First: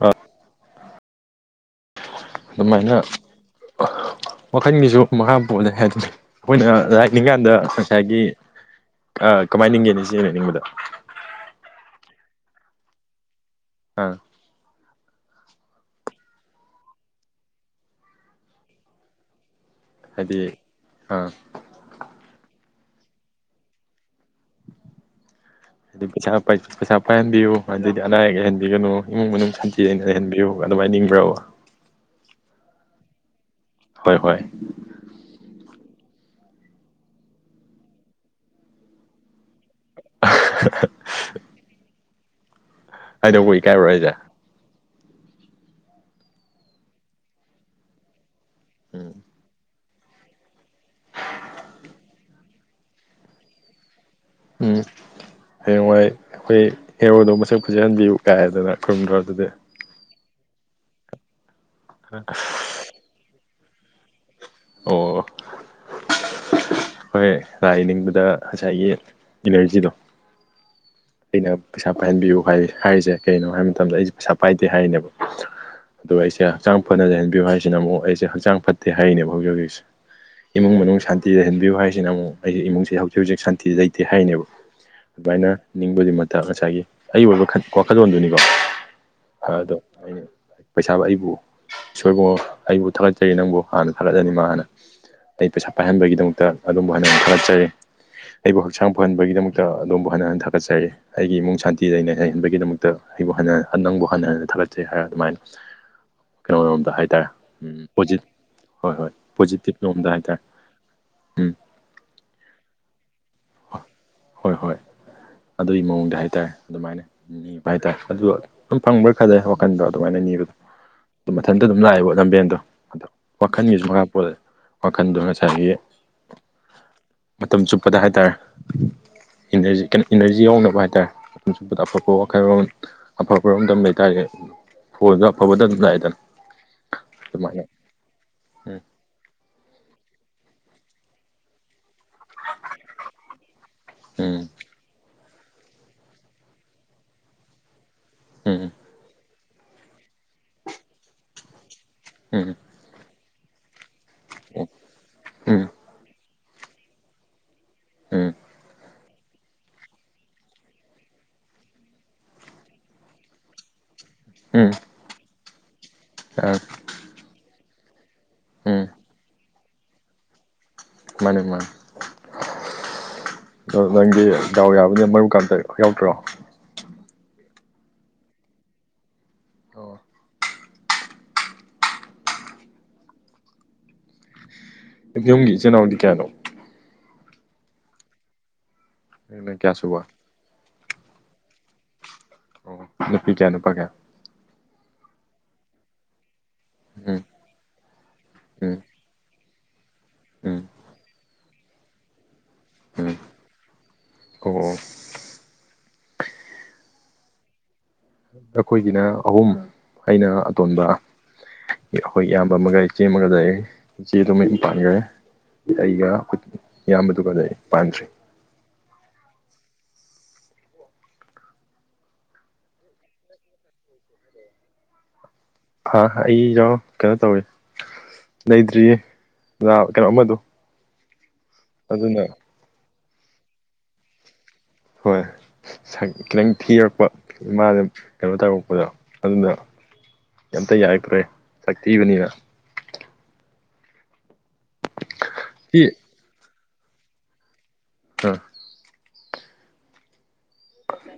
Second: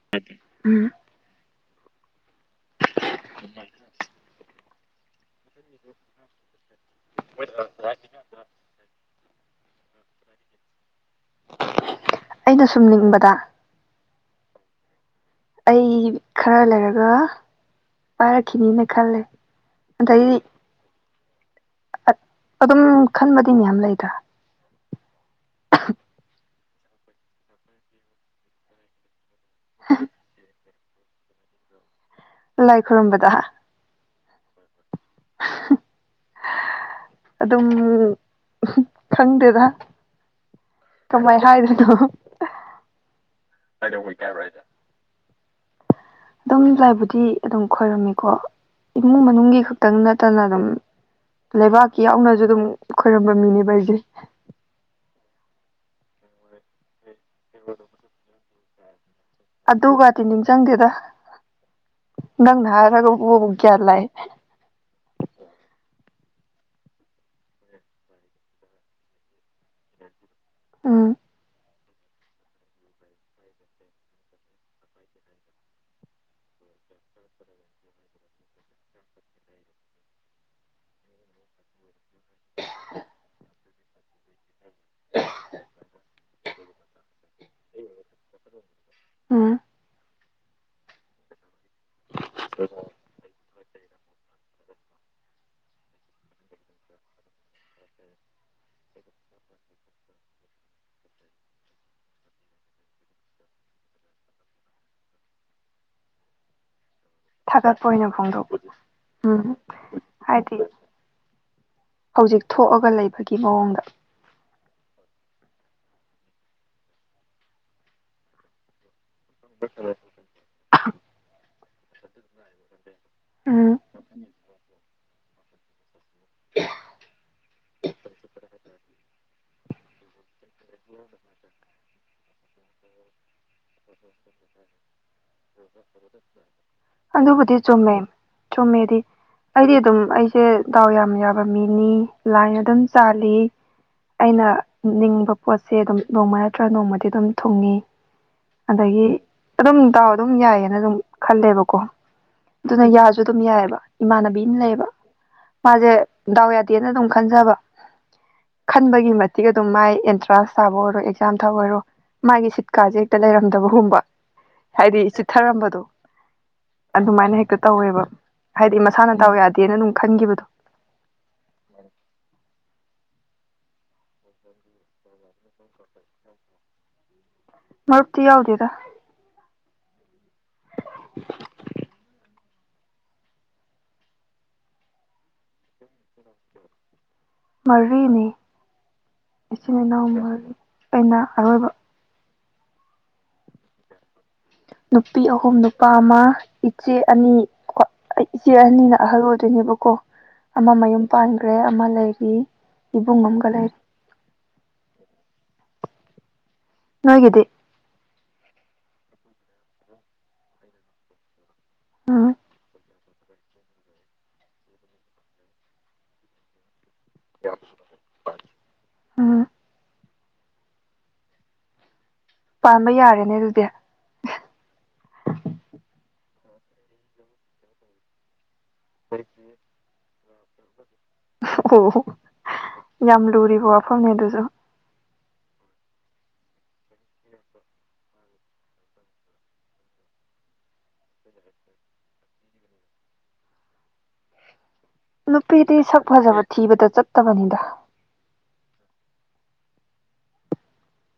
ꯑ ꯎꯝ ꯑꯗꯨꯃꯥꯏꯅ ꯃꯈꯜꯒꯤꯁꯨ ꯃꯈꯥ ꯄꯣꯠꯂꯦ ꯍꯥꯏꯗꯨꯅꯦ ꯑꯩꯈꯣꯏꯅ ꯂꯥꯏꯅꯤꯡꯉꯥ ꯀꯥꯟꯗ ꯉꯁꯥꯏꯒꯤ ꯑꯥ ꯀꯃꯥꯏꯅ ꯅꯤꯡꯒꯦꯅꯦ ꯢꯆꯦꯅ ꯅꯤꯡꯕꯗꯣ ꯑꯩꯅ ꯁꯨꯝ ꯅꯤꯡꯕꯗ ꯑꯥ ꯑꯩ ꯈꯔ ꯂꯩꯔꯒ ꯄꯥꯏꯔꯛꯈꯤꯅꯤꯅ ꯈꯜꯂꯦ ꯑꯗꯩ ꯍꯥꯏꯗꯤ ꯑꯥ ꯑꯗꯨꯝ ꯈꯟꯕꯗꯤ ꯃꯌꯥꯝ ꯂꯩꯗꯥ ꯍꯥꯏꯗꯤ ꯄꯩꯁꯥ ꯄꯩꯁꯥ ꯄꯥꯏꯍꯟꯕꯤꯌꯨ ꯍꯥꯏꯗꯤ ꯑꯅꯥ ꯑꯌꯦꯛ ꯂꯩꯍꯟꯕꯤꯒꯅꯨ ꯏꯃꯨꯡ ꯃꯅꯨꯡ ꯁꯟꯊꯤꯅ ꯂꯩꯍꯟꯕꯤꯌꯨꯕ ꯑꯗꯨꯃꯥꯏꯅ ꯅꯤꯡꯕ꯭ꯔꯥꯕ ꯂꯥꯏ ꯈꯨꯔꯨꯝꯕꯗ ꯍꯣꯏ ꯍꯣꯏ [unintelligible] ꯑꯗꯨꯝ ꯈꯪꯗꯦꯗ ꯀꯃꯥꯏ ꯍꯥꯏꯗꯣꯏꯅꯣ ꯍꯥꯏꯗꯣꯛꯄꯥ ꯏꯀꯥꯏꯕꯔꯣ ꯍꯥꯢꯁꯦ [unintelligible] ꯑꯗꯨꯝ ꯂꯥꯏꯕꯨꯗꯤ ꯑꯗꯨꯝ ꯈꯣꯏꯔꯝꯃꯤꯀꯣ ꯎꯝ ꯏꯃꯨꯡ ꯃꯅꯨꯡꯒꯤ ꯈꯤꯇꯪ ꯅꯠꯇꯅ ꯑꯗꯨꯝ ꯂꯩꯕꯥꯛꯀꯤ ꯌꯥꯎꯅꯁꯨ ꯑꯗꯨꯝ ꯈꯣꯏꯔꯝꯕ ꯃꯤꯅꯦꯕ ꯑꯩꯁꯦ ꯎꯝ ꯍꯌꯦꯡꯋꯥꯏ ꯑꯩꯈꯣꯏ ꯍꯦꯔꯣꯗꯣ ꯃꯁꯛ ꯐꯖꯍꯟꯕꯤꯌꯨ ꯀꯥꯏꯗꯅ ꯈꯨꯔꯨꯝꯗꯔꯥ ꯑꯗꯨꯗꯤ ꯑꯗꯨꯒꯗꯤ ꯅꯤꯡꯁꯤꯡꯗꯦꯗ ꯅꯪꯅ ꯍꯥꯏꯔꯒꯕꯨꯕꯨ ꯒ꯭ꯌꯥꯟ ꯂꯥꯛꯑꯦ ꯑꯣ ꯍꯣꯏ ꯂꯥꯏ ꯅꯤꯡꯕꯗ ꯉꯁꯥꯏꯒꯤ ꯏꯅꯔꯖꯤꯗꯣ ꯎꯝ ꯑꯩꯅ ꯄꯩꯁꯥ ꯄꯥꯏꯍꯟꯕꯤꯌꯨ ꯍꯥꯏ ꯍꯥꯏꯔꯤꯁꯦ ꯀꯩꯅꯣ ꯍꯥꯏꯕ ꯃꯇꯝꯗ ꯑꯩꯁꯦ ꯄꯩꯁꯥ ꯄꯥꯏꯗꯦ ꯍꯥꯏꯅꯦꯕ ꯑ ꯑꯩꯁꯦ ꯍꯛꯆꯥꯡ ꯐꯅꯖ ꯂꯩꯍꯟꯕꯤꯌꯨ ꯍꯥꯏꯁꯤꯅ ꯑꯃꯨꯛ ꯑꯩꯁꯦ ꯍꯛꯆꯥꯡ ꯐꯠꯇꯦ ꯍꯥꯏꯔꯤꯅꯦꯕ ꯍꯧꯖꯤꯛ ꯍꯧꯖꯤꯛꯁꯦ ꯏꯃꯨꯡ ꯃꯅꯨꯡ ꯁꯥꯟꯇꯤ ꯂꯩꯍꯟꯕꯤꯌꯨ ꯍꯥꯏꯁꯤꯅ ꯑꯃꯨꯛ ꯑꯩꯁꯦ ꯏꯃꯨꯡꯁꯦ ꯍꯧꯖꯤꯛ ꯍꯧꯖꯤꯛ ꯁꯥꯟꯇꯤ ꯂꯩꯇꯦ ꯍꯥꯏꯅꯦꯕ ꯑꯗꯨꯃꯥꯏꯅ ꯅꯤꯡꯕꯗꯤ ꯉꯁꯥꯏꯒꯤ ꯑꯩꯒꯤ ꯑꯣꯏꯕ ꯋꯥꯈꯜꯂꯣꯟꯗꯨꯅꯤꯀꯣ ꯎꯝ ꯑꯗꯣ ꯑꯩꯅ ꯄꯩꯁꯥꯕꯨ ꯑꯩꯕꯨ ꯏꯁꯣꯔ ꯏꯕꯨꯡꯉꯣ ꯑꯩꯕꯨ ꯊꯥꯒꯠꯆꯔꯤ ꯅꯪꯕꯨ ꯍꯥꯟꯅ ꯊꯥꯒꯠꯂꯅꯤꯡ ꯃꯥ ꯍꯥꯟꯅ ꯑꯇꯩ ꯄꯩꯁꯥ ꯄꯥꯏꯍꯟꯕꯒꯤꯗꯃꯛꯇ ꯑꯗꯣꯝꯕꯨ ꯍꯥꯟꯅ ꯍꯥꯟꯅ ꯈꯥꯒꯠꯆꯔꯤ ꯑꯩꯕꯨ ꯍꯛꯆꯥꯡ ꯐꯍꯟꯕꯒꯤꯗꯃꯛꯇ ꯑꯗꯣꯝꯕꯨ ꯍꯟꯅ ꯍꯟꯅ ꯊꯥꯒꯠꯆꯔꯤ ꯑꯩꯒꯤ ꯏꯃꯨꯡ ꯁꯥꯟꯇꯤ ꯂꯩꯅꯩ ꯍꯩꯍꯟꯕꯒꯤꯗꯃꯛꯇ ꯑꯩꯕꯨ ꯍ ꯅꯪꯕꯨ ꯍꯟꯅ ꯍꯟꯅ ꯊꯥꯒꯠꯆꯩ ꯍꯥꯏꯔꯒ ꯑꯗꯨꯃꯥꯏꯅ ꯀꯩꯅꯣꯔꯣꯝꯗ ꯍꯥꯏꯇꯥꯔꯦ ꯎꯝ ꯊꯥꯒꯠꯄ ꯑꯣꯏꯅ ꯄꯣꯖꯤꯠ ꯐꯣꯡꯗꯣꯛꯄ ꯍꯣꯏ ꯍꯣꯏ ꯎꯝ ꯄꯣꯖꯤꯇꯤꯞ ꯂꯣꯝꯗ ꯍꯥꯏꯇꯥꯔꯦ ꯍꯥꯏꯗꯤ ꯎꯝ ꯍꯧꯖꯤꯛ ꯊꯣꯛꯑꯒ ꯂꯩꯕꯒꯤ ꯃꯑꯣꯡꯗ ꯍꯣꯏ ꯍꯣꯏ ꯑꯗꯨꯒꯤ ꯃꯑꯣꯡꯗ ꯍꯥꯏꯇꯥꯔꯦ ꯑꯗꯨꯃꯥꯏꯅ ꯅꯤꯕ ꯍꯥꯏꯇꯥꯔꯦ ꯑꯗꯨ ꯑꯗꯨꯝ ꯐꯪꯕ꯭ꯔꯥ ꯈꯗꯦ ꯋꯥꯈꯟꯗꯣ ꯑꯗꯨꯃꯥꯏꯅ ꯅꯤꯕꯗꯣ ꯑꯗꯨ ꯃꯊꯟꯇ ꯑꯗꯨꯝ ꯂꯥꯛꯑꯦꯕꯣ ꯂꯝꯕꯦꯟꯗꯣ ꯑꯗꯣ ꯎꯝ ꯋꯥꯈꯜꯒꯤꯁꯨ ꯃꯈꯥ ꯄꯣꯜꯂꯦ ꯋꯥꯈꯜꯗꯣ ꯉꯁꯥꯏꯒꯤ ꯃꯇꯝ ꯆꯨꯞꯄꯗ ꯍꯥꯏꯇꯥꯔꯦ ꯏꯅꯔꯖꯤ ꯏꯅꯔꯖꯤ ꯌꯥꯎꯅꯕ ꯍꯥꯏꯇꯥꯔꯦ ꯑꯐꯕ ꯋꯥꯈꯜꯂꯣꯟ ꯑꯐꯕꯔꯣꯝꯗ ꯂꯩꯇꯥꯔꯗꯤ ꯐꯣꯟꯁꯨ ꯑꯐꯕꯗ ꯑꯗꯨꯝ ꯂꯥꯛꯢꯗꯥꯅ ꯑꯗꯨꯕꯨꯗꯤ ꯆꯨꯝꯃꯦ ꯆꯨꯝꯃꯦꯗꯤ ꯑꯩꯗꯤ ꯑꯗꯨꯝ ꯑꯩꯁꯦ ꯗꯥꯎ ꯌꯥꯝ ꯌꯥꯕ ꯃꯤꯅꯤ ꯂꯥꯏꯅ ꯑꯗꯨꯝ ꯆꯥꯜꯂꯤ ꯎꯝ ꯑꯩꯅ ꯅꯤꯡꯕ ꯄꯣꯠꯁꯦ ꯑꯗꯨꯝ ꯅꯣꯡꯃ ꯅꯠꯇ꯭ꯔꯒ ꯅꯣꯡꯃꯗꯤ ꯑꯗꯨꯝ ꯊꯨꯡꯉꯤ ꯎꯝ ꯎꯝ ꯑꯗꯒꯤ ꯑꯗꯨꯝ ꯗꯥꯥꯎ ꯑꯗꯨꯝ ꯌꯥꯏꯌꯦꯅ ꯑꯗꯨꯝ ꯈꯜꯂꯦꯕꯀꯣ ꯎꯝ ꯑꯗꯨꯅ ꯌꯥꯁꯨ ꯑꯗꯨꯝ ꯌꯥꯏꯑꯦꯕ ꯏꯃꯥꯟꯅꯕꯤ ꯑꯃ ꯎꯝ ꯎꯝ ꯂꯩꯌꯦꯕ ꯃꯥꯁꯦ ꯗꯥꯎ ꯌꯥꯗꯦꯅ ꯑꯗꯨꯝ ꯈꯟꯖꯕ ꯎꯝ ꯈꯟꯕꯒꯤ ꯃꯇꯤꯛ ꯑꯗꯨꯝ ꯃꯥꯏ ꯀ꯭ꯂꯥꯁ ꯊꯥꯕ ꯑꯣꯏꯔꯣ ꯑꯦꯛꯖꯥꯝ ꯊꯥꯕ ꯑꯣꯏꯔꯣ ꯃꯥꯒꯤ ꯁꯤꯠꯀꯥꯁꯦ ꯍꯦꯛꯇ ꯂꯩꯔꯝꯗꯕꯒꯨꯝꯕ ꯎꯝ ꯍꯥꯏꯗꯤ ꯆꯤꯊꯔꯝꯕꯗꯣ ꯑꯥ ꯑꯗꯨꯃꯥꯏꯅ ꯍꯦꯛꯇ ꯇꯧꯋꯦꯕ ꯎꯝ ꯍꯥꯏꯗꯤ ꯃꯁꯥꯅ ꯗꯥꯎ ꯌꯥꯗꯦꯅ ꯑꯗꯨꯝ ꯈꯟꯈꯤꯕꯗꯣ ꯃꯥꯅꯦ ꯃꯥꯅꯦ ꯑꯗ ꯅꯪꯗꯤ ꯗꯥꯎ ꯌꯥꯕꯅꯤ ꯃꯔꯨꯝꯀꯥ ꯑꯝꯇ ꯌꯥꯎꯗ꯭ꯔꯣ ꯃꯔꯨꯝꯇꯤ ꯌꯥꯎꯗꯦꯗ ꯑꯣ ꯌꯨꯝꯒꯤ ꯏꯆꯤꯟ ꯏꯅꯥꯎꯗꯤ ꯀꯌꯥꯅꯣ ꯃꯔꯤꯅꯤ ꯅꯪꯅ ꯀꯌꯥ ꯏꯆꯤꯟ ꯏꯅꯥꯎ ꯁꯨꯕ ꯃꯔꯤ ꯑꯩꯅ ꯑꯔꯣꯏꯕ ꯑꯣ ꯅꯨꯄꯤ ꯀꯌꯥ ꯅꯨꯄꯥ ꯀꯌꯥ ꯅꯨꯄꯤ ꯑꯍꯨꯝ ꯅꯨꯄꯥ ꯑꯃ ꯏꯆꯦ ꯎꯝ ꯑꯅꯤ ꯑꯩ ꯏꯆꯦ ꯎꯝ ꯑꯅꯤꯅ ꯑꯍꯜ ꯑꯣꯏꯗꯣꯏꯅꯦꯕꯀꯣ ꯎꯝ ꯑꯃ ꯃꯌꯨꯝ ꯄꯥꯟꯈ꯭ꯔꯦ ꯑꯃ ꯂꯩꯔꯤ ꯎꯝ ꯏꯕꯨꯡ ꯑꯃꯒ ꯂꯩꯔꯤ ꯑꯣ ꯑꯣ ꯅꯣꯢꯒꯤꯗꯤ ꯅꯈꯣꯏꯒꯤꯅ ꯑꯍꯨꯝ ꯑꯩꯅ ꯑꯇꯣꯟꯕ ꯑꯩꯈꯣꯏ ꯎꯝ ꯏꯌꯥꯝꯕ ꯑꯃꯒ ꯏꯆꯦ ꯑꯃꯒꯗ ꯂꯩ ꯢꯆꯦꯗꯨ ꯃꯌꯨꯝ ꯄꯥꯟꯈ꯭ꯔꯦ ꯑꯩꯒ ꯏꯌꯥꯝꯕꯗꯨꯒꯗꯤ ꯂꯩ ꯄꯥꯟꯗ꯭ꯔꯤ ꯎꯝ ꯄꯥꯟꯕ ꯌꯥꯔꯦꯅꯦ ꯑꯗꯨꯗꯤ ꯍꯥ ꯑꯩꯗꯣ ꯀꯩꯅꯣ ꯇꯧꯋꯦ ꯂꯩꯇ꯭ꯔꯤꯌꯦ ꯀꯩꯅꯣ ꯑꯃꯗꯣ ꯑꯣ ꯑꯗꯨꯅ ꯌꯥꯝ ꯂꯨꯔꯤꯕ ꯋꯥꯐꯝꯅꯦ ꯑꯗꯨꯁꯨ ꯍꯣꯏ ꯁꯛ ꯈꯤꯇꯪ ꯊꯤꯔꯛꯄ ꯏꯃꯥꯗ ꯀꯩꯅꯣ ꯇꯧꯔꯛꯄꯗꯣ ꯑꯗꯨꯅ ꯑꯝꯇ ꯌꯥꯔꯛꯇ꯭ꯔꯦ ꯁꯛꯇꯤꯕꯅꯤꯅ ꯅꯨꯄꯤꯗꯤ ꯁꯤ ꯁꯛ ꯐꯖꯕ ꯊꯤꯕꯗ ꯆꯠꯇꯕꯅꯤꯗ ꯑꯥ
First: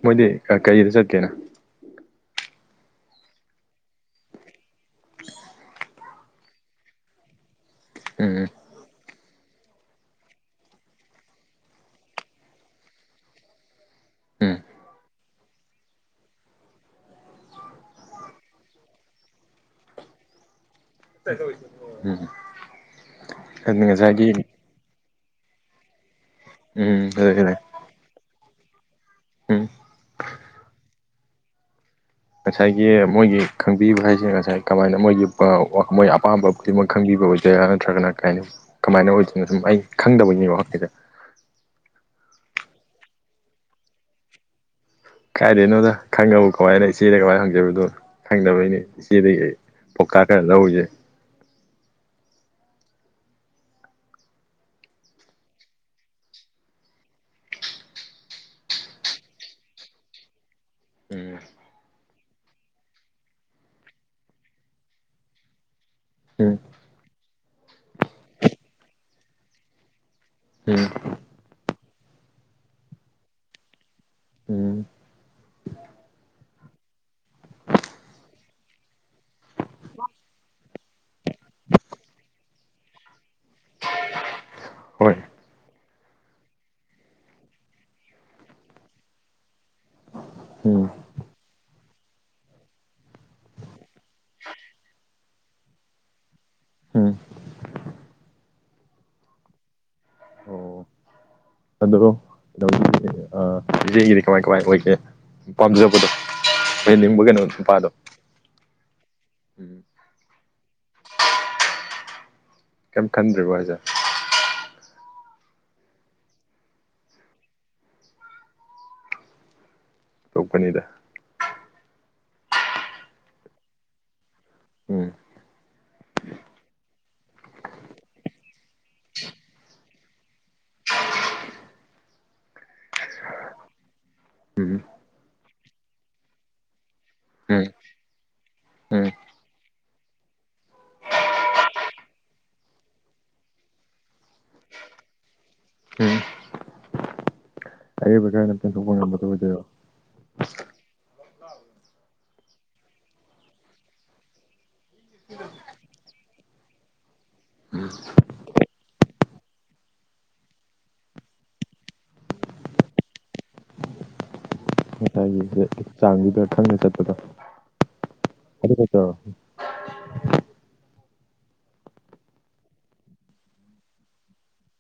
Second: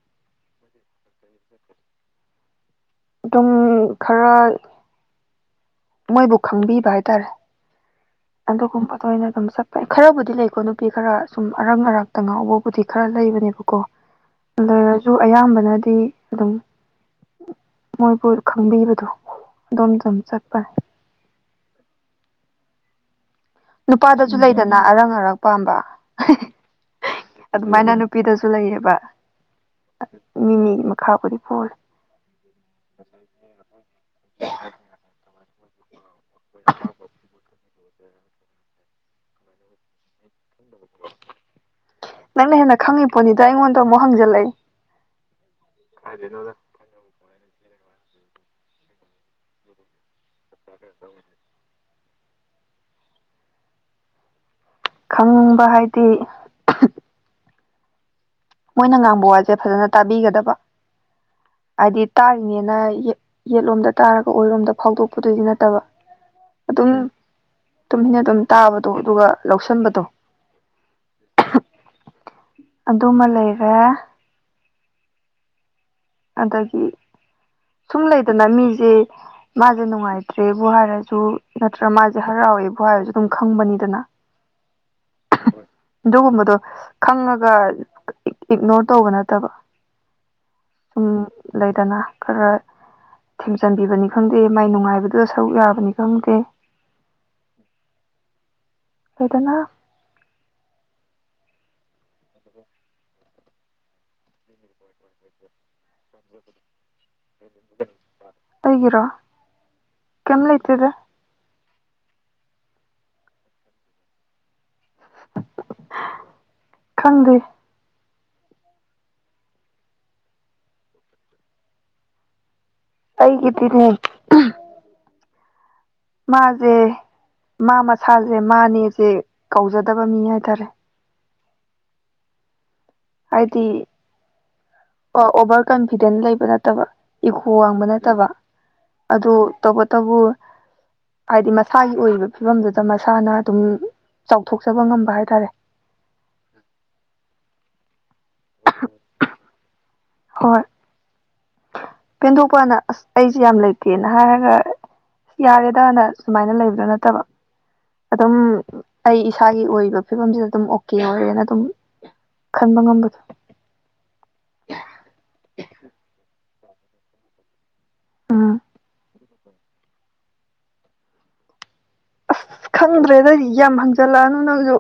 ꯃꯣꯏꯗꯤ ꯀꯩꯗ ꯆꯠꯀꯦꯅ ꯑꯗꯨꯝ ꯈꯔ ꯃꯣꯏꯕꯨ ꯈꯪꯕꯤꯕ ꯍꯥꯏꯇꯥꯔꯦ ꯎꯝ ꯑꯗꯨꯒꯨꯝꯕꯗ ꯑꯣꯏꯅ ꯑꯗꯨꯝ ꯆꯠꯄ ꯈꯔꯕꯨꯗꯤ ꯂꯩꯀꯣ ꯅꯨꯄꯤ ꯈꯔ ꯁꯨꯝ ꯑꯔꯛ ꯑꯔꯥꯛꯛꯇ ꯉꯥꯎꯕꯕꯨꯗꯤ ꯈꯔ ꯂꯩꯕꯅꯦꯕꯀꯣ ꯎꯝ ꯂꯩꯔꯁꯨ ꯑꯌꯥꯝꯕꯅꯗꯤ ꯑꯗꯨꯝ ꯃꯣꯏꯕꯨ ꯈꯪꯕꯤꯕꯗꯣ ꯑꯗꯣꯝꯗ ꯑꯗꯨꯝ ꯆꯠꯄꯅꯤ [unintelligible] ꯑꯗꯨ ꯉꯁꯥꯏꯒꯤ ꯅꯨꯄꯥꯗꯁꯨ ꯂꯩꯗꯅ ꯑꯔꯪ ꯑꯔꯥꯛ ꯄꯥꯝꯕ ꯎꯝ ꯂꯩ ꯂꯩ ꯑꯗꯨꯃꯥꯏꯅ ꯅꯨꯄꯤꯗꯁꯨ ꯂꯩꯌꯦꯕ ꯎꯝ ꯃꯤ ꯃꯤ ꯃꯈꯥꯕꯨꯨꯗꯤ ꯄꯣꯜꯂꯦ ꯉꯁꯥꯏꯒꯤ ꯃꯣꯏꯒꯤ ꯈꯪꯕꯤꯕ ꯍꯥꯏꯁꯦ ꯉꯁꯥꯏ ꯀꯃꯥꯏꯅ ꯃꯣꯏꯒꯤ ꯑꯄꯥꯝꯕ ꯈꯨꯗꯤꯡꯃꯛ ꯈꯪꯕꯤꯕ ꯑꯣꯏꯗꯣꯏꯔꯥ ꯅꯠꯇ꯭ꯔꯒꯅ ꯀꯩꯍꯥꯢꯅꯤ ꯀꯃꯥꯏꯅ ꯑꯣꯏꯗꯣꯏꯅꯣ ꯁꯨꯝ ꯑꯩ ꯈꯪꯗꯕꯩꯅꯤꯀꯣ ꯅꯪꯉꯤꯁꯦ ꯅꯪꯅ ꯍꯦꯟꯅ ꯈꯪꯉꯤ ꯄꯣꯠꯅꯤꯗ ꯑꯩꯉꯣꯟꯗ ꯑꯃꯨꯛ ꯍꯪꯖꯜꯂꯛꯑꯦ ꯀꯥꯏꯗꯩꯅꯣꯗ ꯈꯪꯉꯕꯕꯨ ꯀꯃꯥꯏꯅ ꯏꯆꯦꯗ ꯀꯃꯥꯏꯅ ꯍꯪꯖꯗꯣꯢꯅꯣ ꯈꯪꯗꯕꯩꯅꯤ ꯏꯆꯦꯗꯒꯤ ꯑꯩ ꯄꯧꯇꯥꯛ ꯈꯔ ꯂꯧꯔꯤꯁꯦ ꯈꯪꯕ ꯍꯥꯏꯗꯤ ꯃꯣꯏꯅ ꯉꯥꯡꯕ ꯋꯥꯁꯦ ꯐꯖꯅ ꯇꯥꯕꯤꯒꯗꯕ ꯎꯝ ꯍꯥꯏꯗꯤ ꯇꯥꯔꯤꯅꯦꯅ ꯌꯦꯠꯂꯣꯝꯗ ꯇꯥꯔꯒ ꯑꯣꯏꯔꯣꯝꯗ ꯐꯥꯎꯗꯣꯛꯄꯗꯨꯗꯤ ꯅꯠꯇꯕ ꯎꯝ ꯑꯗꯨꯝ ꯇꯨꯃꯤꯟꯅ ꯑꯗꯨꯝ ꯇꯥꯕꯗꯣ ꯑꯗꯨꯒ ꯂꯧꯁꯟꯕꯗꯣ ꯎꯝ ꯑꯗꯨ ꯑꯃ ꯂꯩꯔꯦ ꯎꯝ ꯑꯗꯥꯒꯤ ꯁꯨꯝ ꯂꯩꯗꯅ ꯃꯤꯁꯦ ꯃꯥꯁꯦ ꯅꯨꯡꯉꯥꯏꯇ꯭ꯔꯦꯕꯨ ꯍꯥꯏꯔꯁꯨ ꯅꯠꯇ꯭ꯔꯒ ꯃꯥꯁꯦ ꯍꯔꯥꯎꯋꯦꯕꯨ ꯍꯥꯏꯔꯁꯨ ꯑꯗꯨꯝ ꯈꯪꯕꯅꯤꯗꯅ ꯍꯣꯏ ꯑꯗꯨꯒꯨꯝꯕꯗꯣ ꯈꯪꯉꯥꯒ ꯏꯛꯅꯣꯔ ꯇꯧꯕ ꯅꯠꯇꯕ ꯎꯝ ꯎꯝ ꯂꯩꯗꯅ ꯈꯔ ꯊꯦꯝꯖꯤꯟꯕꯤꯕꯅꯤ ꯈꯪꯗꯦ ꯃꯥꯏ ꯅꯨꯡꯉꯥꯏꯕꯗꯨꯗ ꯁꯔꯨꯛ ꯌꯥꯕꯅꯤ ꯈꯪꯗꯦ ꯎꯝ ꯍꯥꯢꯗꯅ ꯑꯣ ꯑꯗꯣ ꯢꯆꯦꯒꯤꯗꯤ ꯀꯃꯥꯏ ꯀꯃꯥꯏ ꯑꯣꯏꯒꯦ ꯄꯥꯝꯖꯕꯗꯣ ꯑꯣꯢꯍꯟ ꯅꯤꯡꯕ ꯀꯩꯅꯣ ꯅꯨꯄꯥꯗꯣ ꯑꯩꯒꯤꯔꯣ ꯀꯩꯝ ꯂꯩꯇꯦꯗ ꯀꯩꯝ ꯈꯟꯗ꯭ꯔꯤꯕꯣ ꯍꯥꯢꯁꯦ ꯈꯟꯗꯦ ꯑꯣꯟꯇꯣꯛꯄꯅꯤꯗ ꯑꯩꯒꯤꯗꯤꯅꯦ ꯎꯝ ꯎꯝ ꯃꯥꯁꯦ ꯃꯥ ꯃꯁꯥꯁꯦ ꯃꯥꯅꯦꯁꯦ ꯀꯥꯎꯖꯥꯗꯕ ꯃꯤ ꯍꯥꯏꯇꯥꯔꯦ ꯍꯥꯏꯗꯤ ꯎꯝ ꯑꯣꯚꯔ ꯀꯟꯐꯤꯗꯦꯟ ꯂꯩꯕ ꯅꯠꯇꯕ ꯏꯒꯣ ꯎꯝ ꯋꯥꯡꯕ ꯅꯠꯇꯕ ꯎꯝ ꯑꯗꯨ ꯇꯧꯕꯇꯕꯨ ꯍꯥꯏꯗꯤ ꯃꯁꯥꯒꯤ ꯑꯣꯏꯔꯤꯕ ꯐꯤꯕꯝꯗꯨꯗ ꯃꯁꯥꯅ ꯑꯗꯨꯝ ꯆꯥꯎꯊꯣꯛꯆꯕ ꯉꯝꯕ ꯍꯥꯏꯇꯥꯔꯦ ꯎꯝ ꯑꯔꯦꯕꯀꯥꯟꯗꯥ ꯄꯦꯟꯊꯣꯛꯄ ꯉꯝꯕꯗꯣ ꯑꯣꯏꯗꯣꯏꯔꯣ ꯍꯣꯏ ꯄꯦꯟꯗꯣꯛꯄꯅ ꯑꯁ ꯑꯩꯁꯦ ꯌꯥꯝ ꯂꯩꯇꯦꯅ ꯍꯥꯏꯔꯒ ꯌꯥꯔꯦꯗꯅ ꯁꯨꯃꯥꯏꯅ ꯂꯩꯕꯗꯣ ꯅꯠꯇꯕ ꯑꯗꯨꯝ ꯑꯩ ꯏꯁꯥꯒꯤ ꯑꯣꯏꯕ ꯐꯤꯕꯝꯁꯤꯗ ꯑꯗꯨꯝ ꯑꯣꯀꯦ ꯑꯣꯏꯔꯦꯅ ꯑꯗꯨꯝ ꯈꯟꯕ ꯉꯝꯕꯗꯣ [unintelligible] ꯍꯥꯢꯔꯤꯁꯦ ꯆꯥꯡꯖꯤꯗ ꯈꯪꯅꯥ ꯆꯠꯄꯗꯣ ꯎꯝ ꯑꯗꯨ ꯈꯛꯇꯥꯔꯣ ꯑꯁ ꯈꯪꯗ꯭ꯔꯦꯗ ꯌꯥꯝ ꯍꯪꯖꯜꯂꯛꯑꯅꯨ ꯅꯪꯁꯨ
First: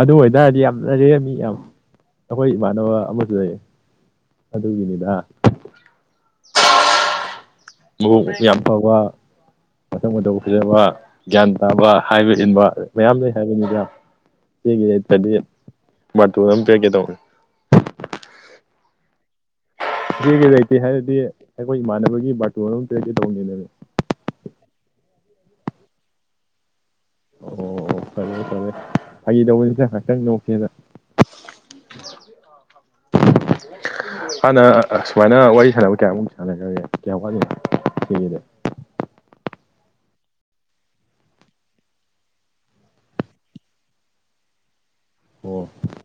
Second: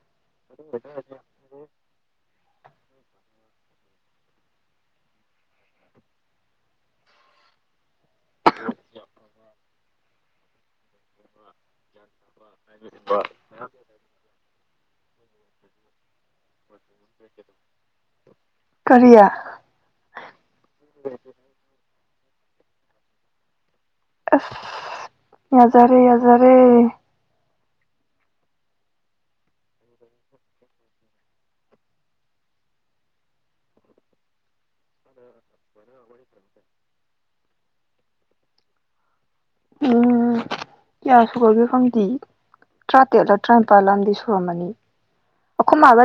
ꯑꯗꯨ ꯑꯣꯏꯇꯥꯔꯗꯤ ꯌꯥꯝꯅꯔꯦ ꯃꯤ ꯌꯥꯝ ꯑꯩꯈꯣꯏ ꯏꯃꯥꯟꯅꯕ ꯑꯃꯁꯨ ꯂꯩ ꯑꯗꯨꯒꯤꯅꯤꯗ [inaudible] ꯃꯕꯨꯛ ꯌꯥꯝ ꯐꯕ ꯃꯁꯛ ꯃꯇꯧꯒ ꯐꯖꯕ ꯒ꯭ꯌꯥꯟ ꯇꯥꯕ ꯍꯥꯏꯕ ꯏꯟꯕ ꯃꯌꯥꯝ ꯂꯩ ꯍꯥꯏꯕꯅꯤꯗꯒꯤꯗꯤ ꯕꯥꯔꯇꯣꯟ ꯑꯃ ꯄꯦꯛꯀꯦ ꯇꯧꯕꯅꯤ ꯀꯔꯤ ꯀ ꯀꯦ ꯂꯩꯇꯦ ꯍꯥꯏꯔꯗꯤ ꯑꯩꯈꯣꯏ ꯏꯃꯥꯟꯅꯕꯒꯤ ꯕꯥꯔꯇꯣ ꯑꯃ ꯇꯔꯀꯦ ꯇꯧꯅꯦ ꯑꯁ ꯌꯥꯖꯔꯦ ꯌꯥꯖꯔꯦ ꯑꯣ ꯐꯔꯦ ꯐꯔꯦ ꯐꯒꯤꯇꯧꯕꯅꯤꯗ ꯉꯍꯥꯛꯇꯪ ꯅꯣꯛꯁꯦꯅ [inaudible] [inaudible] ꯍꯥꯟꯅ ꯁꯨꯃꯥꯏꯅ ꯋꯥꯔꯤ ꯁꯥꯟꯅꯕ ꯀꯌꯥꯃꯨ ꯁꯥꯟꯅꯈ꯭ꯔꯧꯒꯦ ꯀꯌꯥ ꯋꯥꯠꯂꯤ ꯁꯤꯒꯤꯗ ꯎꯝ ꯀꯌꯥ ꯁꯨꯒꯔꯒꯤ ꯈꯥꯪꯗꯤꯌꯦ ꯇꯔꯥꯇꯔꯦꯠꯂ ꯇꯔꯥꯅꯤꯄꯥꯜ ꯂꯗꯤ ꯁꯨꯔꯝꯃꯅꯤ ꯑꯣ ꯑꯩꯈꯣꯏ ꯃꯥꯒ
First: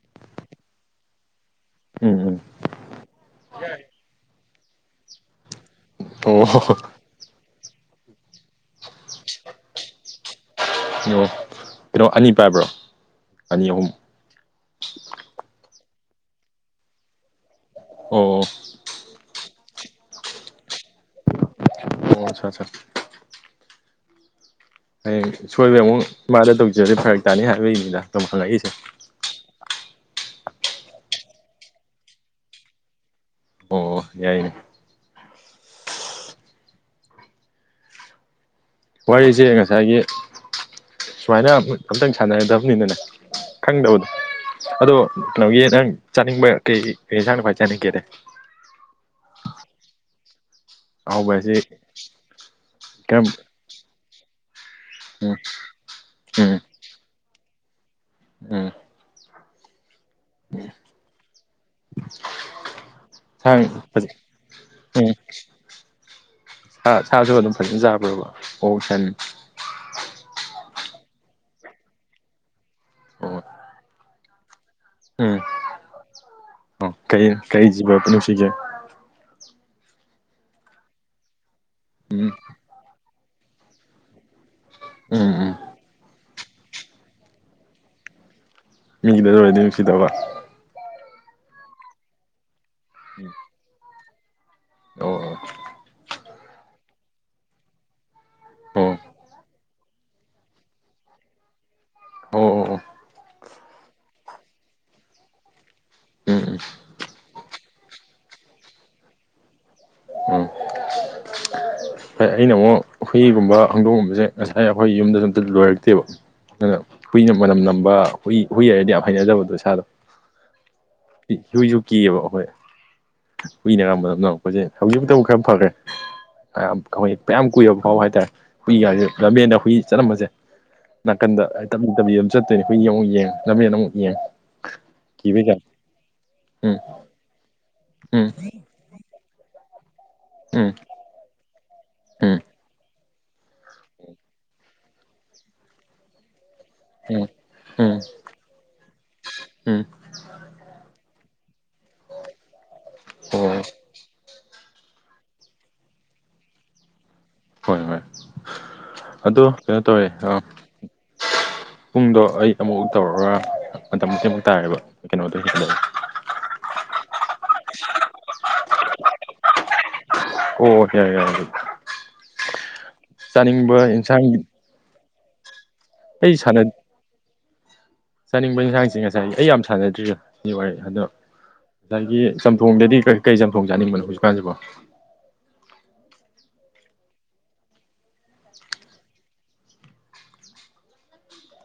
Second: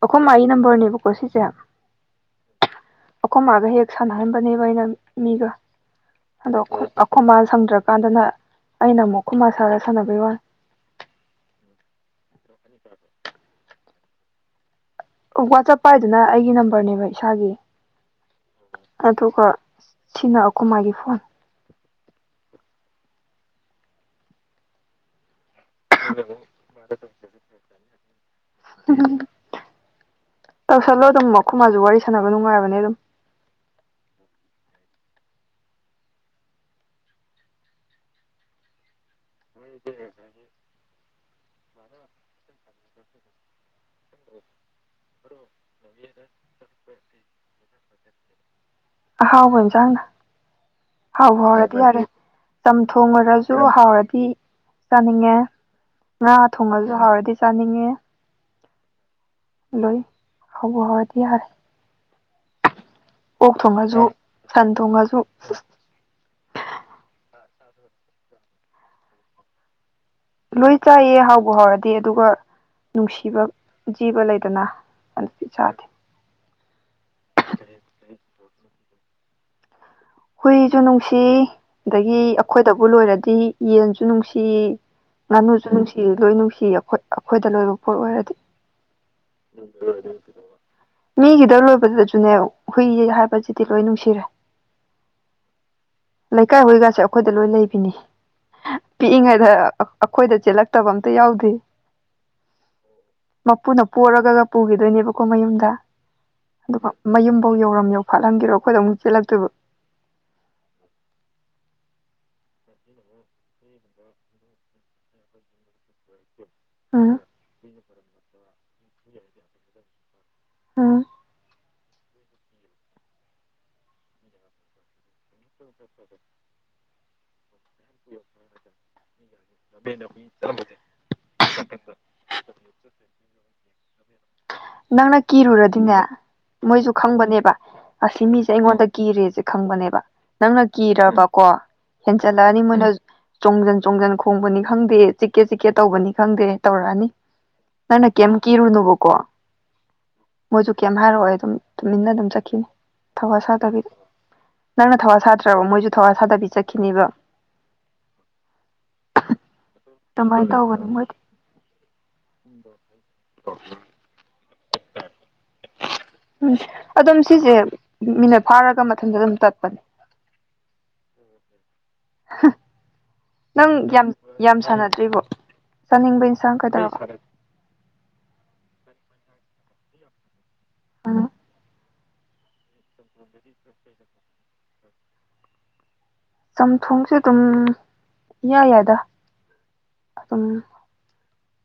ꯑꯩꯈꯣꯏ ꯃꯥꯒꯤ ꯅꯝꯕꯔꯅꯦꯕꯀꯣ ꯁꯤꯁꯦ ꯎꯝ ꯍꯝ ꯑꯩꯈꯣꯏ ꯃꯥꯒ ꯍꯦꯛ ꯁꯥꯟꯅꯍꯕꯅꯦꯕ ꯑꯩꯅ ꯃꯤꯒ ꯑꯣ ꯑꯗꯣ ꯑꯣ ꯈꯨꯃꯥ ꯁꯪꯗ꯭ꯔꯀꯥꯟꯗꯅ ꯑꯩꯅ ꯑꯃꯨꯛ ꯈꯨꯃꯥ ꯁꯥꯔꯒ ꯁꯥꯟꯅꯕꯒꯤ ꯋꯥꯅꯤ ꯀꯣ ꯀꯩꯅꯣ ꯑꯅꯤ ꯄꯥꯏꯕ꯭ꯔꯣ ꯑꯅꯤ ꯑꯍꯨꯝ ꯋꯥꯆꯞ ꯄꯥꯏꯗꯨꯅ ꯑꯩꯒꯤ ꯅꯝꯕꯔꯅꯦꯕ ꯏꯁꯥꯒꯤ ꯑꯣ ꯑꯗꯨꯒ ꯁꯤꯅ ꯑꯩꯈꯣꯏ ꯃꯥꯒꯤ ꯐꯣꯟ ꯑꯣ ꯑꯆꯥ ꯑꯆꯥ ꯍꯌꯦꯡ ꯁꯣꯏꯕ ꯑꯃꯨꯛ ꯃꯥꯗ ꯇꯧꯖꯔꯁꯦ ꯐꯔꯛ ꯇꯥꯅꯤ ꯍꯥꯏꯕꯒꯤ ꯃꯤꯗ ꯑꯗꯨꯝ ꯍꯪꯉꯛꯏꯁꯦ ꯇꯧꯁꯠꯂꯣ ꯑꯗꯨꯝ ꯃꯈꯨꯝ ꯃꯥꯁꯨ ꯋꯥꯔꯤ ꯁꯥꯟꯅꯕ ꯅꯨꯡꯉꯥꯏꯕꯅꯦ ꯑꯗꯨꯝ ꯑꯣ ꯌꯥꯏꯅꯦ ꯋꯥꯔꯤꯁꯦ ꯉꯁꯥꯏꯒꯤ ꯁꯨꯃꯥꯏꯅ ꯑꯝꯇꯪ ꯁꯥꯟꯅꯒꯗꯕꯅꯤꯅꯅꯦ ꯈꯪꯗꯕꯗꯣ ꯑꯗꯣ ꯀꯩꯅꯣꯒꯤ ꯅꯪ ꯆꯥꯅꯤꯡꯕ ꯀꯩ ꯀ ꯌꯦꯟꯁꯥꯡꯅ ꯐꯏ ꯆꯥꯅꯤꯡꯒꯦꯗ ꯑꯍꯥꯎꯕ ꯏꯟꯁꯥꯡꯅ ꯑꯍꯥꯎꯕ ꯍꯥꯎꯔꯗꯤ ꯌꯥꯔꯦ ꯀꯔꯝ ꯆꯝꯊꯣꯡꯉꯔꯁꯨ ꯁꯨ ꯍꯥꯎꯔꯗꯤ ꯆꯥꯅꯤꯡꯉꯦ ꯎꯝ ꯉꯥ ꯎꯝ ꯊꯣꯡꯉꯁꯨ ꯍꯥꯎꯔꯗꯤ ꯆꯥꯅꯤꯡꯉꯦ ꯎꯝ ꯑꯇꯩ ꯍꯥꯑꯣꯕꯤ ꯍꯥꯑꯣꯔꯗꯤ ꯌꯥꯔꯦ ꯁꯥ ꯑꯣꯛ ꯊꯣꯡꯉꯁꯨ ꯐꯖ ꯁꯟ ꯎꯝ ꯊꯣꯡꯉꯁꯨ ꯁꯥ ꯁꯥꯁꯨ ꯑꯗꯨꯝ ꯐꯖꯅ ꯆꯥꯕ꯭ꯔꯣꯕ ꯑꯣꯛ ꯁꯟ ꯂꯣꯏ ꯆꯥꯏꯌꯦ ꯍꯥꯎꯕ ꯍꯥꯎꯔꯗꯤ ꯑꯗꯨꯒ ꯑꯣ ꯅꯨꯡꯁꯤꯕ ꯖꯤꯕ ꯂꯩꯗꯅ ꯑꯗꯨꯗꯤ ꯆꯥꯗꯦ ꯎꯝ ꯀꯩ ꯀꯩꯁꯤꯕ ꯄꯨ ꯅꯨꯡꯁꯤꯁꯦ ꯍꯨꯏꯁꯨ ꯅꯨꯡꯁꯤ ꯑꯗꯒꯤ ꯎꯝ ꯑꯩꯈꯣꯏꯗꯕꯨ ꯂꯣꯏꯔꯗꯤ ꯌꯦꯟꯁꯨ ꯅꯨꯡꯁꯤ ꯎꯝ ꯎꯝ ꯉꯥꯅꯨꯁꯨ ꯅꯨꯡꯁꯤ ꯂꯣꯏ ꯅꯨꯡꯁꯤ ꯑꯩꯈꯣꯏ ꯑꯩꯈꯣꯏꯗ ꯂꯣꯏꯕ ꯄꯣꯠ ꯑꯣꯏꯔꯗꯤ ꯅꯤꯡꯡꯈꯤꯗꯔꯣꯏꯗꯤ ꯅꯨꯡꯁꯤꯗꯕ ꯃꯤꯒꯤꯗ ꯂꯣꯏꯕꯗꯁꯨꯅꯦ ꯍꯨꯏ ꯍꯥꯏꯕꯁꯤꯗꯤ ꯂꯣꯏ ꯅꯨꯡꯁꯤꯔꯦ ꯑꯣ ꯂꯩꯀꯥꯏ ꯍꯏꯀꯥꯁꯦ ꯑꯩꯈꯣꯏꯗ ꯂꯣꯏ ꯂꯩꯕꯅꯤ ꯑꯣ ꯄꯤꯛꯏꯉꯩꯗ ꯑꯩꯈꯣꯏꯗ ꯆꯦꯜꯂꯛꯇꯕ ꯑꯝꯇ ꯌꯥꯎꯗꯦ ꯑꯣ ꯑꯣ ꯑꯣ ꯃꯄꯨꯅ ꯄꯣꯔꯒꯒ ꯄꯨꯒꯤꯗꯣꯏꯅꯦꯕꯀꯣ ꯃꯌꯨꯝꯗ ꯎꯝ ꯎꯝ ꯑꯗꯨꯒ ꯃꯌꯨꯝꯕꯧ ꯌꯧꯔꯝ ꯌꯧꯐꯥꯠꯂꯝꯒꯤꯔꯣꯏ ꯑꯈꯣꯏꯗ ꯑꯃꯨꯛ ꯆꯦꯜꯂꯛꯇꯣꯏꯕ ꯎꯝ ꯍꯩ ꯑꯩꯅꯃꯨꯛ ꯍꯨꯏꯒꯨꯝꯕ ꯍꯪꯗꯣꯡꯒꯨꯝꯕꯖꯦ ꯉꯁꯥꯏ ꯑꯩꯈꯣꯏ ꯌꯨꯝꯗꯖꯨ ꯑꯝꯇ ꯂꯣꯏꯔꯛꯇꯦꯕ ꯑꯗꯨꯅ ꯎꯝ ꯍꯨꯏꯅ ꯃꯅꯝ ꯅꯝꯕ ꯍꯨꯏ ꯍꯨꯏ ꯍꯥꯏꯔꯗꯤ ꯌꯥꯝ ꯍꯩꯅꯗꯕꯗꯣ ꯏꯁꯥꯗ ꯎꯝ ꯍꯨꯏꯖꯨ ꯀꯤꯌꯦꯕ ꯍꯣꯏ ꯍꯨꯏꯅꯒ ꯃꯅꯝ ꯅꯝꯃꯛꯄꯁꯦ ꯍꯧꯖꯤꯛꯄꯨꯗꯤ ꯈꯔ [inaudible] [unintelligible] ꯄꯌꯥꯝ ꯀꯨꯏꯔꯕ ꯐꯥꯎ ꯍꯥꯏꯇꯥꯔꯦ ꯍꯨꯏꯒꯥꯖꯦ ꯂꯝꯕꯦꯟꯗ ꯍꯨꯏ ꯆꯠꯂꯝꯕꯖꯦ ꯅꯥꯀꯟꯗ ꯇꯞꯂꯤ ꯇꯞꯂꯤ ꯑꯗꯨꯝ ꯆꯠꯇꯣꯏꯅꯦ ꯍꯨꯏ ꯑꯃꯨꯛ ꯌꯦꯡ ꯂꯃꯦꯟ ꯑꯃꯨꯛ ꯌꯦꯡ ꯅꯪꯅ ꯀꯤꯕꯩ ꯆꯥꯡ ꯀꯤꯔꯨꯔꯗꯤꯅꯦ ꯎꯝ ꯃꯣꯏꯖꯨ ꯈꯪꯕꯅꯦꯕ ꯑꯁꯤ ꯎꯝ ꯃꯤꯖꯦ ꯑꯩꯉꯣꯟꯗ ꯀꯤꯔꯦꯖꯦ ꯈꯪꯕꯅꯦꯕ ꯅꯪꯅ ꯎꯝ ꯀꯤꯔꯕꯀꯣ ꯎꯝ ꯍꯦꯟꯖꯜꯂꯛꯑꯅꯤ ꯃꯣꯏꯅ ꯆꯣꯡꯖꯟ ꯆꯣꯡꯖꯟ ꯈꯣꯡꯕꯅꯤ ꯈꯪꯗꯦ ꯆꯤꯛꯀꯦ ꯆꯤꯛꯀꯦ ꯇꯧꯕꯅꯤ ꯈꯪꯗꯦ ꯇꯧꯔꯅꯤ ꯎꯝ ꯎꯝ ꯅꯪꯅ ꯀ꯭ꯌꯤꯝ ꯀꯤꯔꯨꯅꯣꯕꯀꯣ ꯎꯝ ꯃꯣꯏꯖꯨ ꯀꯩꯝ ꯍꯥꯏꯔꯑꯣꯏ ꯑꯗꯨꯝ ꯇꯨꯃꯤꯟꯅ ꯑꯗꯨꯝ ꯆꯠꯈꯤꯅꯤ ꯊꯋꯥ ꯑꯣ ꯁꯥꯗꯕꯤꯗ ꯅꯪꯅ ꯊꯋꯥ ꯁꯥꯗ꯭ꯔꯕ ꯃꯣꯏꯖꯨ ꯊꯋꯥ ꯁꯥꯗꯕꯤ ꯆꯠꯈꯤꯅꯦꯕ ꯍꯣꯏ ꯍꯣꯏ ꯑꯗꯣ ꯀꯩꯅꯣ ꯇꯧꯋꯦ ꯑ ꯑꯗꯨꯃꯥꯏꯅ ꯇꯧꯕꯅꯤ ꯃꯣꯏꯗꯤ ꯄꯨꯡꯗꯣ ꯑꯩ ꯑꯃꯨꯛ ꯇꯧꯔꯣꯔ ꯃꯇꯝ [unintelligible] ꯎꯝ ꯑꯗꯨꯝ ꯁꯤꯖꯦ ꯃꯤꯅꯠ ꯐꯥꯔꯒ ꯃꯊꯟꯇ ꯑꯗꯨꯝ ꯇꯠꯄꯅꯦ ꯑꯣ ꯌꯥꯔꯦ ꯌꯥꯔꯦ ꯑꯗꯨꯗꯤ ꯍ ꯅꯪ ꯌꯥꯝ ꯏꯟꯁꯥꯡ ꯌꯥꯝ ꯁꯥꯟꯅꯗ꯭ꯔꯤꯕꯣ ꯆꯥꯅꯤꯡꯕ ꯑꯩ ꯏꯟꯁꯥꯡ ꯀꯗꯧꯔ ꯆꯥꯅꯤꯡꯕ ꯌꯦꯟꯁꯥꯡꯁꯦ ꯉꯁꯥꯏ ꯑꯩ ꯌꯥꯝ ꯁꯥꯟꯅꯗ꯭ꯔꯤꯗ ꯖꯤ ꯋꯥꯔꯤ ꯑꯗꯣ ꯎꯝ ꯅꯪꯒꯤ ꯆꯝꯊꯣꯡꯗꯗꯤ ꯀ ꯀꯩ ꯆꯝꯊꯣꯡ ꯆꯥꯅꯤꯡꯕꯅꯣ ꯍꯧꯖꯤꯛꯀꯥꯟꯁꯤꯕꯣ ꯆꯝꯊꯣꯡꯁꯦ ꯑꯗꯨꯝ ꯏꯌꯥ ꯌꯥꯏꯗ ꯑꯗꯨꯝ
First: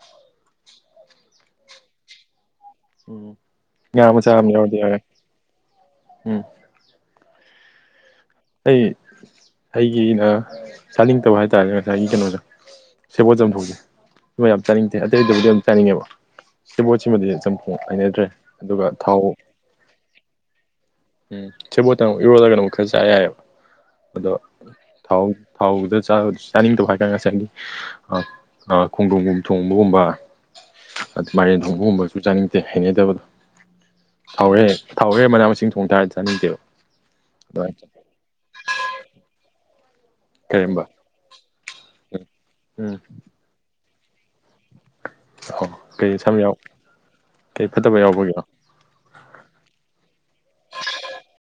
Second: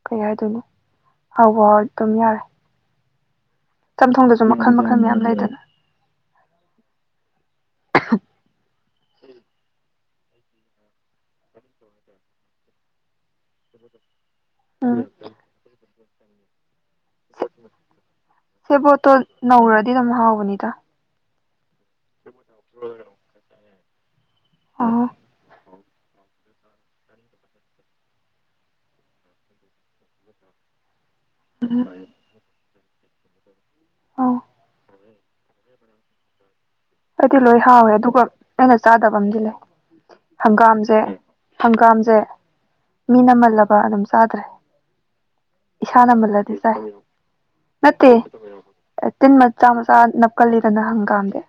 ꯀꯩ ꯍꯥꯏꯗꯣꯏꯅꯣ ꯍꯥꯎꯕꯨ ꯍꯥꯎꯔꯗꯤ ꯑꯗꯨꯝ ꯌꯥꯔꯦ ꯎꯝ ꯉꯥ ꯃꯆꯥꯥ ꯆꯝꯊꯣꯡꯗꯁꯨ ꯑꯃ ꯃꯈꯜ ꯌꯥꯎꯔꯗꯤ ꯌꯥꯔꯦ ꯃꯈꯜ ꯃꯌꯥꯝ ꯂꯩꯗꯅ ꯎꯝ ꯑꯩ ꯑꯩꯒꯤꯅ ꯆꯥꯅꯤꯡꯗꯕ ꯍꯥꯏꯇꯥꯔꯦ ꯉꯁꯥꯏꯒꯤ ꯀꯩꯅꯣꯗꯣ ꯁꯦꯕꯣꯠ ꯆꯝꯊꯣꯡꯖꯦ ꯑꯗꯨꯝꯕ ꯌꯥꯝ ꯆꯥꯅꯤꯡꯗꯦ ꯎꯝ ꯑꯇꯩꯗꯕꯨꯗꯤ ꯑꯗꯨꯝ ꯆꯥꯅꯤꯡꯉꯦꯕ ꯁꯦꯕꯣꯠꯁꯤꯃꯗꯤ ꯆꯝꯐꯣꯡ ꯍꯥꯏꯅꯗ꯭ꯔꯦ ꯑꯗꯨꯒ ꯁꯦꯕꯣꯠꯇꯣ ꯊꯥꯎ [unintelligible] ꯍꯥꯎꯕꯅꯤꯗ ꯎꯝ ꯁꯤꯕꯣꯠꯇ ꯑꯃꯨꯛ ꯏꯔꯣꯜꯂꯒꯅ ꯑꯃꯨꯛ ꯈꯔ ꯆꯥ ꯌꯥꯏꯌꯦꯕ ꯑꯗꯣ ꯑꯣ ꯊꯥꯎ ꯊꯥꯎ [unintelligible] ꯆꯥꯅꯤꯡꯇꯕ ꯍꯥꯏ ꯀꯥꯟ ꯉꯁꯥꯏꯒꯤ ꯈꯣꯡꯗ꯭ꯔꯨꯝꯒꯨꯝ ꯊꯣꯡꯕꯒꯨꯝꯕ ꯑꯗ ꯃꯥꯏꯔꯦꯟ ꯊꯣꯡꯕ ꯒꯨꯝꯕꯁꯨ ꯆꯥꯅꯤꯡꯇꯦ ꯍꯩꯅꯗꯕꯗꯣ ꯑꯣ ꯊꯥꯎꯔꯦ ꯊꯥꯎꯔꯦ ꯃꯅꯥ ꯃꯁꯤꯡ ꯊꯣꯡ ꯇꯔꯗꯤ ꯆꯥꯅꯤꯡꯗꯦꯕ ꯑꯩꯗꯤ ꯂꯣꯏ ꯑꯗꯨꯃꯥꯏꯅ ꯍꯥꯎꯋꯦ ꯑꯗꯨꯒ ꯑꯩꯅ ꯆꯥꯗꯕ ꯑꯝꯗꯤ ꯂꯩ ꯀꯔꯤꯝꯕ ꯍꯪꯒꯥꯝꯖꯦ ꯍꯪꯒꯥꯝꯖꯦ ꯎꯝ ꯃꯤꯅ ꯃꯜꯂꯕ ꯑꯗꯨꯝ ꯆꯥꯗ꯭ꯔꯦ ꯏꯁꯥꯅ ꯀꯩ ꯁꯝ ꯌꯥꯎ ꯃꯜꯂꯗꯤ ꯆꯥꯏ ꯀꯩ ꯐꯠꯇꯕ ꯅꯠꯇꯦ ꯌꯥꯎꯕꯒꯦ ꯇꯤꯟ ꯃꯆꯥ ꯃꯆꯥ ꯅꯞꯀꯜꯂꯤꯗꯅ ꯍꯪꯒꯥꯝꯗꯤ